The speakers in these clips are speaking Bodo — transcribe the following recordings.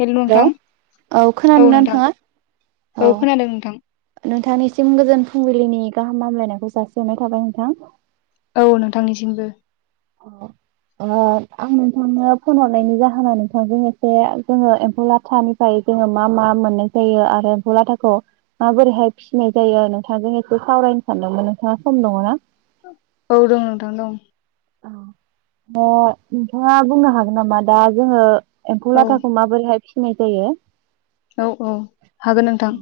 हेल' नोंथां हेल' औ खोनादोंना नोंथाङा? औ खोनादों नोंथां औ नोंथांनि सिम गोजोन फुंबिलिनि गाहाम हामलायनायखौ जासिहरनाय थाबाय नोंथां। औ नोंथांनिसिमबो। ओ आं नोंथांनो फन हरनायनि जाहोना नोंथांजों एसे जोङो एम्फौ लाथानिफ्राय जोङो मा मा मोननाय जायो आरो एम्फौ लाथाखौ माबोरैहाय फिसिनाय जायो नोंथांजों एसे सावरायनो सानदोंमोन नोंथाङा सम दङ ना? औ दं नोंथां दं। ओ नोंथाङा बुंनो हागोन नामा दा जोङो एम्फौ औ लाथाखौ माबोरैहाय नाय जायो। औ औ हागोन औ नोंथां।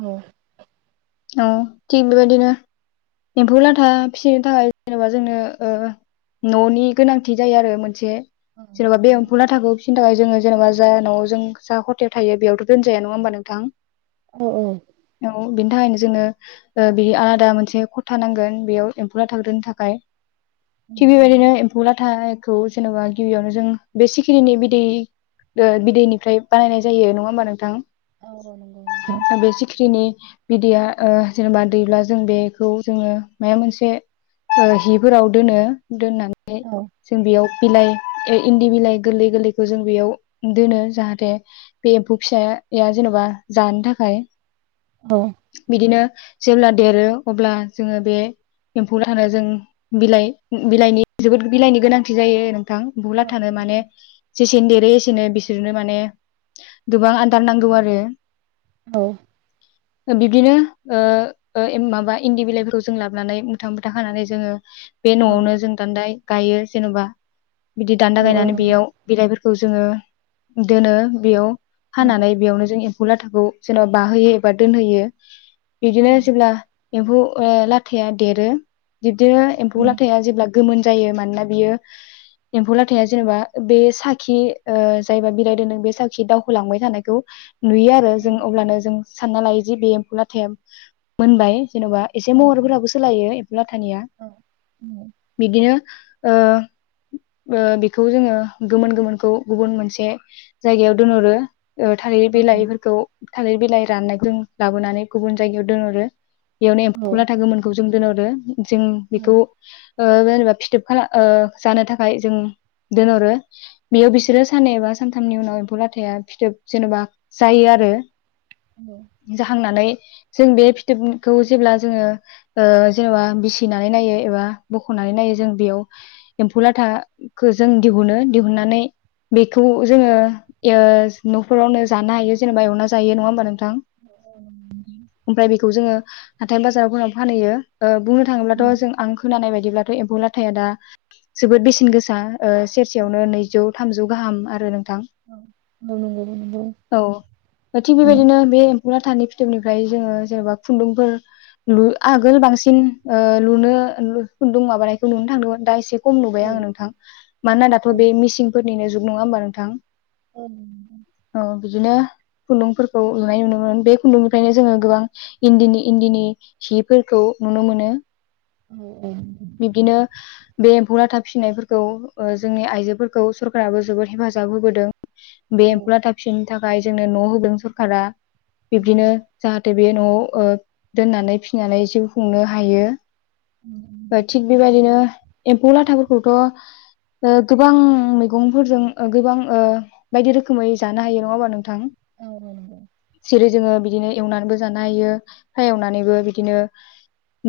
औ औ थिग बेबायदिनो एम्फौ लाथा फिसिनो थाखाय जेनेबा जोंनो ओ न'नि गोनांथि जायो आरो मोनसे। जेन'बा बे एमफु लाथाखौ फि बेनि थाखाय जोङो जेनबा जा न'आव जों जा खथायाव थायो बेयावथ' दोनजाया नङा होमबा नोंथां? औ औ औ बिनि थाखायनो जोंनो ओ बे आलादा मोनसे खथा नांगोन बेयाव एम्फौलाखौ थाननो थाखाय। थिक बेबायदिनो एम्फौ लाथा खौ जेनेबा गिबियावनो जों बे सिखिरिनि बिदै ओ बिदैनिफ्राय बानायनाय जायो। नङा होमबा नोंथां? बे सिख्रिनि [inaudible] बिदैया ओ जेनेबा दैब्ला जों बेखौ जोङो मा मोनसे हिफोराव दोनो। दोननानै औ जों बेयाव बिलाइ इन्दि बिलाइ गोरलै गोरलैखौ जों बेयाव दोनो जाहाथे बे एम्फौ फिसाया जेन'बा जानो थाखाय औ बिदिनो जेब्ला देरो अब्ला जोङो बे एम्फौ लाथा जों बिलाइ बिलाइनि जोबोद बिलाइनि गोनांथि जायो। गां औ एमफुला थानो माने जेसेनो देरो एसेनो बिसोरनो माने गोबां आदार नांगौ आरो औ बिब्दिनो ओ ओ एन माबा इन्दि बिलाइफोरखौ जों लाबोनानै मुथा मुथा खानानै जोङो बे औ न'आवनो जों दानदाय गायो जेन'बा बिदि औ दान्दा औ गायनानै नंगौ बेयाव बिलाइफोरखौ खौ जोङो दोनो बेयाव औ हानानै बेयावनो जों एम्फौ लाथाखौ जेन'बा बाहोयो एबा दोनहोयो। औ बिदिनो जेब्ला एम्फौ ओ लाथाया देरो दिफ बे औ एमफौ लाथाय जेब्ला गोमोन जायो मानोना बियो एम्फौ लाथाया जेनोबा बे साखि ओ जायबा बिलाइ दोन्दों बे साखि दावहोलांबाय थानायखौ नुयो आरो औ जों अब्लानो जों सानना लायो जि बे एम्फौ लाथाया मोनबाय। जेन'बा एसे औ महरफोराबो सोलायो एम्फौ लाथानिया, औ बिदिनो ओ ओ बेखौ जोङो गोमोन गोमोनखौ गुबुन मोनसे जायगायाव दोनहरो ओ थालिर बिलाइफोरखौ थालिर बिलाइ दान्नायजों लाबोनानै गुबुन जायगायाव दोनहरो। बेयावनो औ एम्फौ लाथा गोनमोनखौ जों दोनहरो जों औ बेखौ ओ जेनेबा फिथोब खालाम ओ जानो थाखाय जों दोनहरो बेयो बिसोरो साननै एबा सानथामनि उनाव एम्फौ लाथाया फिथोब जेन'बा जायो आरो। जाहांनानै जों बे फिथोबखौ जेब्ला जोङो ओ जेनोबा बिसिनानै नायो एबा बख'नानै नायो जों बेयाव एम्फौ लाथाखौ जों दिहुनो दिहुननानै बेखौ जोङो इयो न'फोरावनो जानो हायो जेनोबा एवना जायो नङा होमबा नोंथां? अ ओमफ्राय बेखौ जोङो हाथाय बाजारफोराव फानहैयो ओ बुंनो थाङोब्लाथ' जों आं खोनानाय बायदिब्ला बे एम्फौ लाथाया दा जोबोद बेसेन गोसा ओ सेरसेयावनो नैजौ थामजौ गाहाम आरो नोंथां। औ नंगौ औ नंगौ औ, थिग बेबादिनो बे एम्फौ लाथानि फिथोबनि फ्राय जोङो जेनोबा खुन्दुंफोर आगोल बांसिन ओ लुनो खुन्दुं माबानायखौ नुनो थांदोंमोन दा एसे खम नुबाय आङो नोंथां मानोना दाथ' बे मिसिनफोर निनो जुग नङा होमबा नोंथां? औ। बिदिनो खुन्दुंफोरखौ नुनाय नुनोमोन बे खुन्दुं फ्रायनो जोङो गोबां इन्दिनि इन्दिनि सिफोरखौ नुनो मोनो। औ औ। बिब्दिनो बे एम्फौ लाथा फिनायफोरखौ ओ जोंनि आइजोफोरखौ सरकाराबो जोबोद हेफाजाब होबोदों बे औ एम्फौ लामा फिन थाखाय जोंनो न' होदों सरखारा। बिब्दिनो। औ बे न'आव दोननानै फिनानै जिउ खुंनो हायो। थिग बेबायदिनो एम्फौ लाथाफोरखौथ' ओ गोबां मैगंफोरजों ओ गोबां ओ बायदि रोखोमै जानो हायो नङा होमबा नोंथां? सिरि जोङो बिदिनो एवनानैबो जानो हायो फ्राय एवनानैबो बिदिनो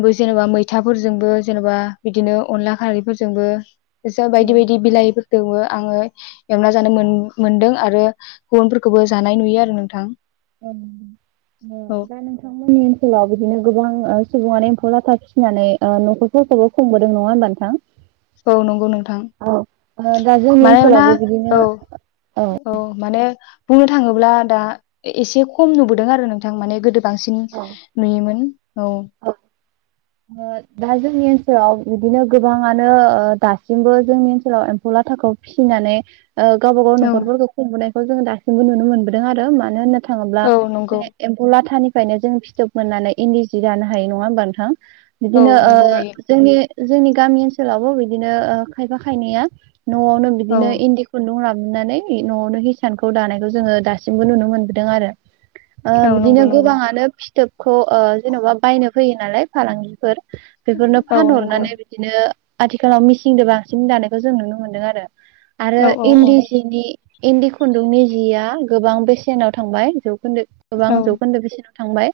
बो जेनेबा मैथाफोरजोंबो जेन'बा बिदिनो अनला खारैफोरजोंबो सो बायदि बायदि बिलाइफोर दोवो आङो एवना जानो मो मोनदों आरो गुबुनफोरखौबो जानाय नुयो आरो नोंथां। औ। ओ औ दा नोंथांमोननि ओनसोलाव बिदिनो गोबां सुबुङानो एम्फौ लाथा फिसिनानै ओ न'खरफोरखौबो खमबोदों नङा होनोमबा नोंथां? औ नंगौ नोंथां औ ओ दा जोंनि मानोना ओनसोलावबो बिदिनो औ औ माने बुंनो थाङोब्ला दा एसे खम नुबोदों आरो नोंथां माने गोदो बांसिन औ नुयोमोन। औ। ओ दा जोंनि ओनसोलाव बिदिनो गोबाङानो ओ दासिमबो जोंनि ओनसोलाव एम्फौ लाथाखौ फिसिनानै ओ गावबागाव नखरफोरखौ खुंबोनाय खौ जोङो दासिबो नु मोनबोदों आरो मानो होनोब थाङोब्ला औ नंगौ ए एम्फौ लामानिफ्राय खायनो जों फिथोब मोननानै इन्दि जि जानो हायो नङा होमब नोंथां? औ बिदिनो नंगौ ओ हायो जोंनि जोंनि गामि ओनसोलावबो बिदिनो ओ खायफा खायनैया न'आवनो औ बिदिनो इन्दि खुन्दुं लाबो हनानै न'आवनो हिसानखौ दानायखौ जोङो दासिमबो नुनो मोनबोदों आरो। ओ औ बिदिनो नंगौ नंगौ गोबाङानो फि फिटोब खौ ओ जेन'बा बायनो फैयो नालाय फालांगिफोर। बेफोरनो औ नंगौ फानहरनानै बिदिनो आथिखालाव मिसिंजों बांसिन दानायखौ जों नुनो मोनदों आरो। आरो औ औ इन्दि सिनि इन्दि खुन्दुंनि जिया गोबां बेसेनाव थांबाय जौखोन्दो गोबां औ जौन्दो बेसेनाव थांबाय।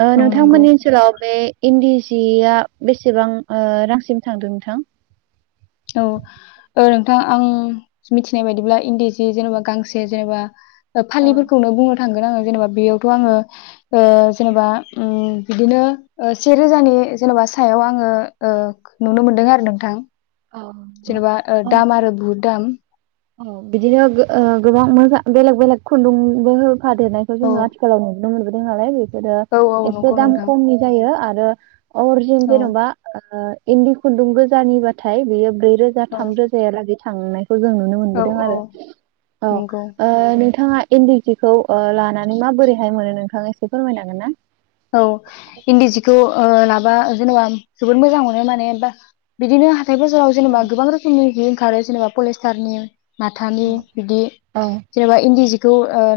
ओ औ नंगौ नोंथांमोननि ओनसोलाव बे इन्दि सिया बेसेबां ओ रांसिम थांदों नोंथां? औ ओ नोंथां आं मिथिनाय बायदिब्ला इन्दि जि जेनेबा गांसे जेनेबा औ फालिफोरखौनो बुङो। थांगोन आङो जेनेबा बेयावथ' आङो जेनेबा बिदिनो सेे रोजानि जेनेबा सायाव आङो नुनो मोनदों आरो नोंथां। जेनेबा दाम आरो बहुत दाम। औ बिदिनो गोबां मोजां बेलेग बेलेग खुन्दुंबो होफादेरनायखौ जों औ आथिखालाव नुनो मोनबोदों नालाय। औ औ एसे नंगौ दाम नोंथां खमनि जायो आरो। [inaudible] अरजिनेल औ जेन'बा। इन्दि खुन्दुं गोजानिबाथाय बेयो ब्रै रोजा औ थाम रोजाया लागै थांनायखौ जों नुनो औ मोनबोदों औ आरो नंगौ नोंथांआ इन्दि हिखौ लानानै माबोरैहाय मोनो नोंथाङा एसे फोरमायनो हागोनना। औ इन्दि जिखौ ला जेनेबा जोबोद मोजां मोनो मानो बिदिनो हाथाइ बाजाराव जेनेबां गोबां रोखोमनि ओंखारो जेनेबा पलिसथारनि। माथानि बिदि औ जेनेबा इन्दि जि बेखौ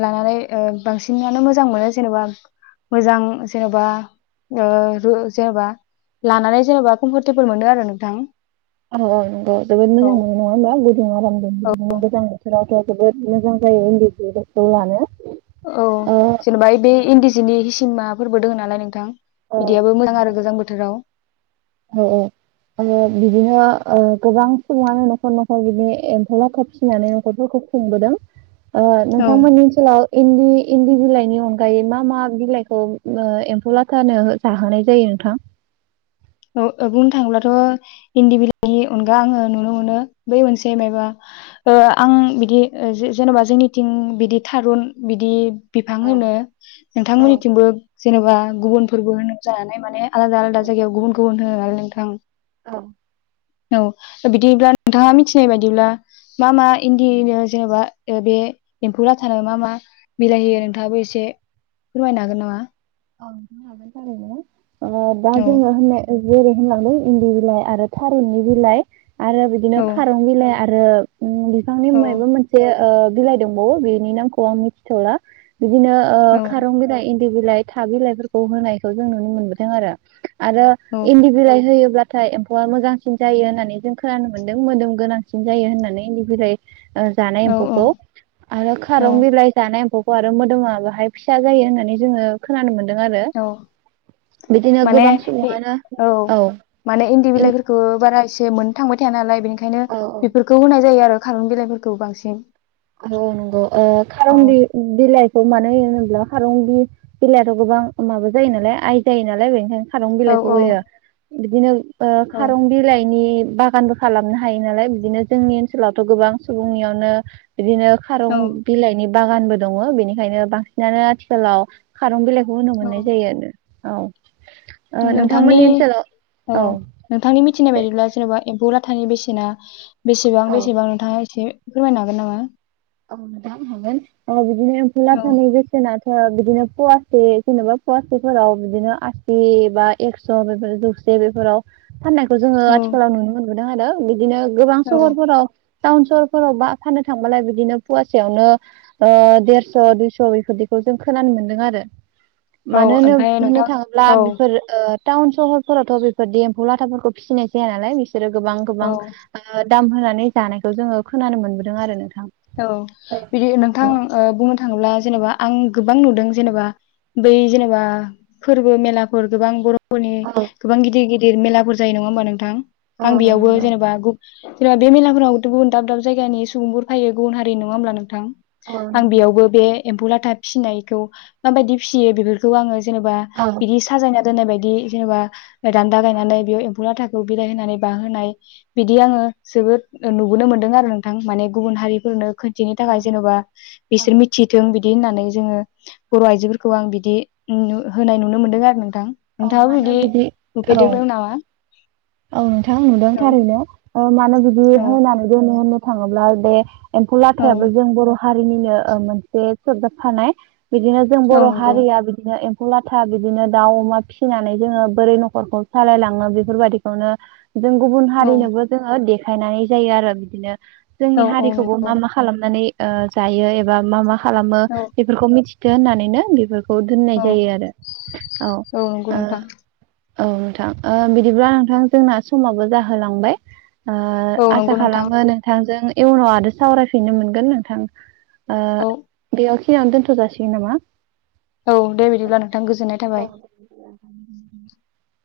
लानानै बांसिनानो मोजां मोनो जेनेबा मोजां जेनेबा जेनेबा लानानै जेनेबा कमफरटेबोल मोनो आरो नोंथां। औ औ नंगौ जोबोद औ औ मोजां मोनो नङा होनबा गुदुं आरामजों बिदिनो गोजां बोथोरावथ' जोबोद मोजां जायो इन्दि जिफोरखौ लानो। औ ओ जेनेबा बे इन्दि जिनि माफोरबो दङ नालाय नोंथां। औ बिदियाबो मोजां आरो गोजां बोथोराव। औ औ आरो बिदिनो गोबां सुबुङानो न'खर न'खर बिदि एम्फौ लाथा फिसिनानै न'खरफोरखौ खुंबोदों। औ नोंथांमोननि ओनसोलाव इन्दि इन्दि बिलाइनि अनगायै मा मा बिलाइखौ एम्फौ लाथानो जाहोनाय जायो नोंथां? बुंनो थाङोब्लाथ' इन्दि बिलाइनि अनगा आङो नुनो मोनो बै मोनसे मायबा आं बिदि जेन'बा जोंनिथिं बिदि थारुन बिदि बिफां होनो नोंथांमोननिथिंबो जेनेबा गुबुनफोरबो होनजानाय माने आलादा आलादा जायगायाव गुबुन [unintelligible] आरो नोंथां औ बिदिब्ला नोंथाङा मिथिनाय बायदिब्ला मा मा इन्दिनो जेनेबा बे एम्फौ लाथानो मा मा बिलाय औ होयो नोंथाङाबो एसे फोरमायनो हागोन नामा? [unintelligible] ओ दा औ जोङो होननाय जेरै होनलांदों इन्दि बिलाइ आरो थारुननि बिलाइ आरो बिदिनो औ खारं बिलाइ। आरो उम बिफांनि औ मायबा मोनसे ओ बिलाइ दंबावो बिनि नामखौ आं मिथिथ'ला बिदिनो ओ औ खारं बिलाइ इ [unintelligible] बिलाय था बिलाइफोरखौ होनायखौ जों नुनो मोनबोदों आरो। आरो इन्दि बिलाइ होयोब्ला थाय एम्फौआ मोजांसिन जायो होननानै जों खोनानो मोनदों मोदोम गोनांसिन जायो होननानै इन्दि‌ बिलाय ओ जानाय औ एम्फौखौ आरो औ खारं बिलाइ जानाय एम्फौ आरो मोदोमा बाहाय फिसा जायो होननानै जोङो खोनानो मोन औ माने गोबां इ सुबुङानो औ माने इन्दि इन- बिलाइफोरखौ बारा इस [unintelligible] मोननो थांबाय थाया नालाय बेनि ओंखायनो बेफोरखौ होनाय जायो आरो। खारं बिलाइफोरखौ बांसिन आरो अ नंगौ ओ खारं औ बि बिलाय खौ मानो होयो होनोब्ला खारुं बि बिलायाथ' गोबां माबा जायो नालाय आइ जायो नालाय बेनिखायनो खारं औ बिलाइखौ औ होयो। बिदिनो ओ औ खारं बिलाइनि बागानबो खालामनो हायो नालाय बिदिनो जोंनि ओनसोलावथ' गोबां सुबुंनियावनो बिदिनो औ खारं बिलाइनि बागानबो दङ' बेनिखायनो बांसिनानो आथिखालाव खारं बिलाइ खौ होनो मोननाय औ जायो। औ ओ नोंथांनि नोंथांमोननि ओनसोलाव औ नोंथांनि मिथिनाय दे बायदिब्ला जेनेबा एम्फौ लाथानि बेसेना बेसेबां बेसेबां नोंथाङा एसे फोरमायनो हागोन नामा? अ नोंथां हागोन अ बिदिनो एमबु औ राजानि बेसेनाथ [unintelligible] बिदिनो फुवासे जेनो'बा फवासेफोराव बिदिनो आसि बा एक्स' बेफोर जौसे बेफोराव फाननायखौ जोङो औ आथिखालाव नुनो मोनो। नुदों आरो बिदिनो गोबां औ सहरफोराव टाउन सहरफोराव बा फानो थांबाला बिदिनो फवासेयावनो ओ देरस' दुइस' बेफोरदिखौ जों खोनानो मोनदों आरो। औ मानो होनो ओमफ्राय होनो होननो नोंथां थाङोब्ला औ बेफोर ओ टाउन सहरफोरावथ' बेफोर एम्फौ लाथाफोरखौ फिसिनाय जाया नालाय बिसोरो गोबां गोबां औ दाम होनानै जानायखौ जोङो खोनानो मोनबोदों आरो नोंथां। औ बिदि नोंथां बुंनो थाङोब्ला जेनेबा आं गोबां नुदों जेनेबा बै जेनेबा फोरबो मेलाफोर गोबां बर' फोरनि गोबां गिदिर गिदिर मेलाफोर जायो नङा होमबा नोंथां आं बेयावबो जेनेबा बे मेलाफोराव गुबुन दाब दाब जायगानि सुबुंफोर फायो गुबुन हारि नङा होनब्ला नोंथां? आं बेयावबो बे एम्फौ लाथा फिसिनायखौ माबायदि फिसियो बेफोरखौ आङो जेनेबा बिदि साजायना दोननाय बायदि जेनेबा दान्दा गायनानै बेयाव एम्फौ लाथाखौ बिरायाय होनानै बाहोनाय बिदि आङो जोबोद नुबोनो मोनदों आरो नोंथां माने गुबुन हारिफोरनो खोनथिनो थाखाय जेन'बा बिसोर मिथिथों बिदि होननानै जोङो बर' आइजोफोरखौ आं बिदि होनाय नुनो मोनदों आरो नोंथाङाबो बिदि औ नुफेरदोंमोन नामा? औ नोंथां नुदों औ थारैनो माने औ [unintelligible] होनानै बुङो होननो थाङोब्ला बे एम्फौ औ लाथायाबो जों बर' जोंनिनो मोनसे सरजाबफानाय बिदिनो जों औ बर' नंगौ हारिया बिदिनो लाथा बिदिनो दाउ अमा फिसिनानै जोङो बोरै न'खरखौ सालायलाङो बेफोरबायदि [unintelligible] जों गुबुन औ हारिनोबो जोङो दे खायनाय जायो आरो बिदिनो जोंनि औ औ हारिखौबो नंगौ मा मा खालामनानै ओ जायो एबा मा मा खालामो औ बेफोरखौ मिथि होननानैनो बे खौ दोननाय औ जायो आरो औ। नंगौ नोंथां औ नोंथां बिदिब्ला जोंना समाबो जाहोलांबाय ओ औ आसा नंगौ नोंथां खालामो नोंथांजों इउनाव आरो सावरायफिननो मोनगोन नोंथां। ओ औ बे सिननो दोनथ' जाासिगोन नामा? औ दे बिदिब्ला नोंथां गोजोननाय थाबाय। उ [inaudible]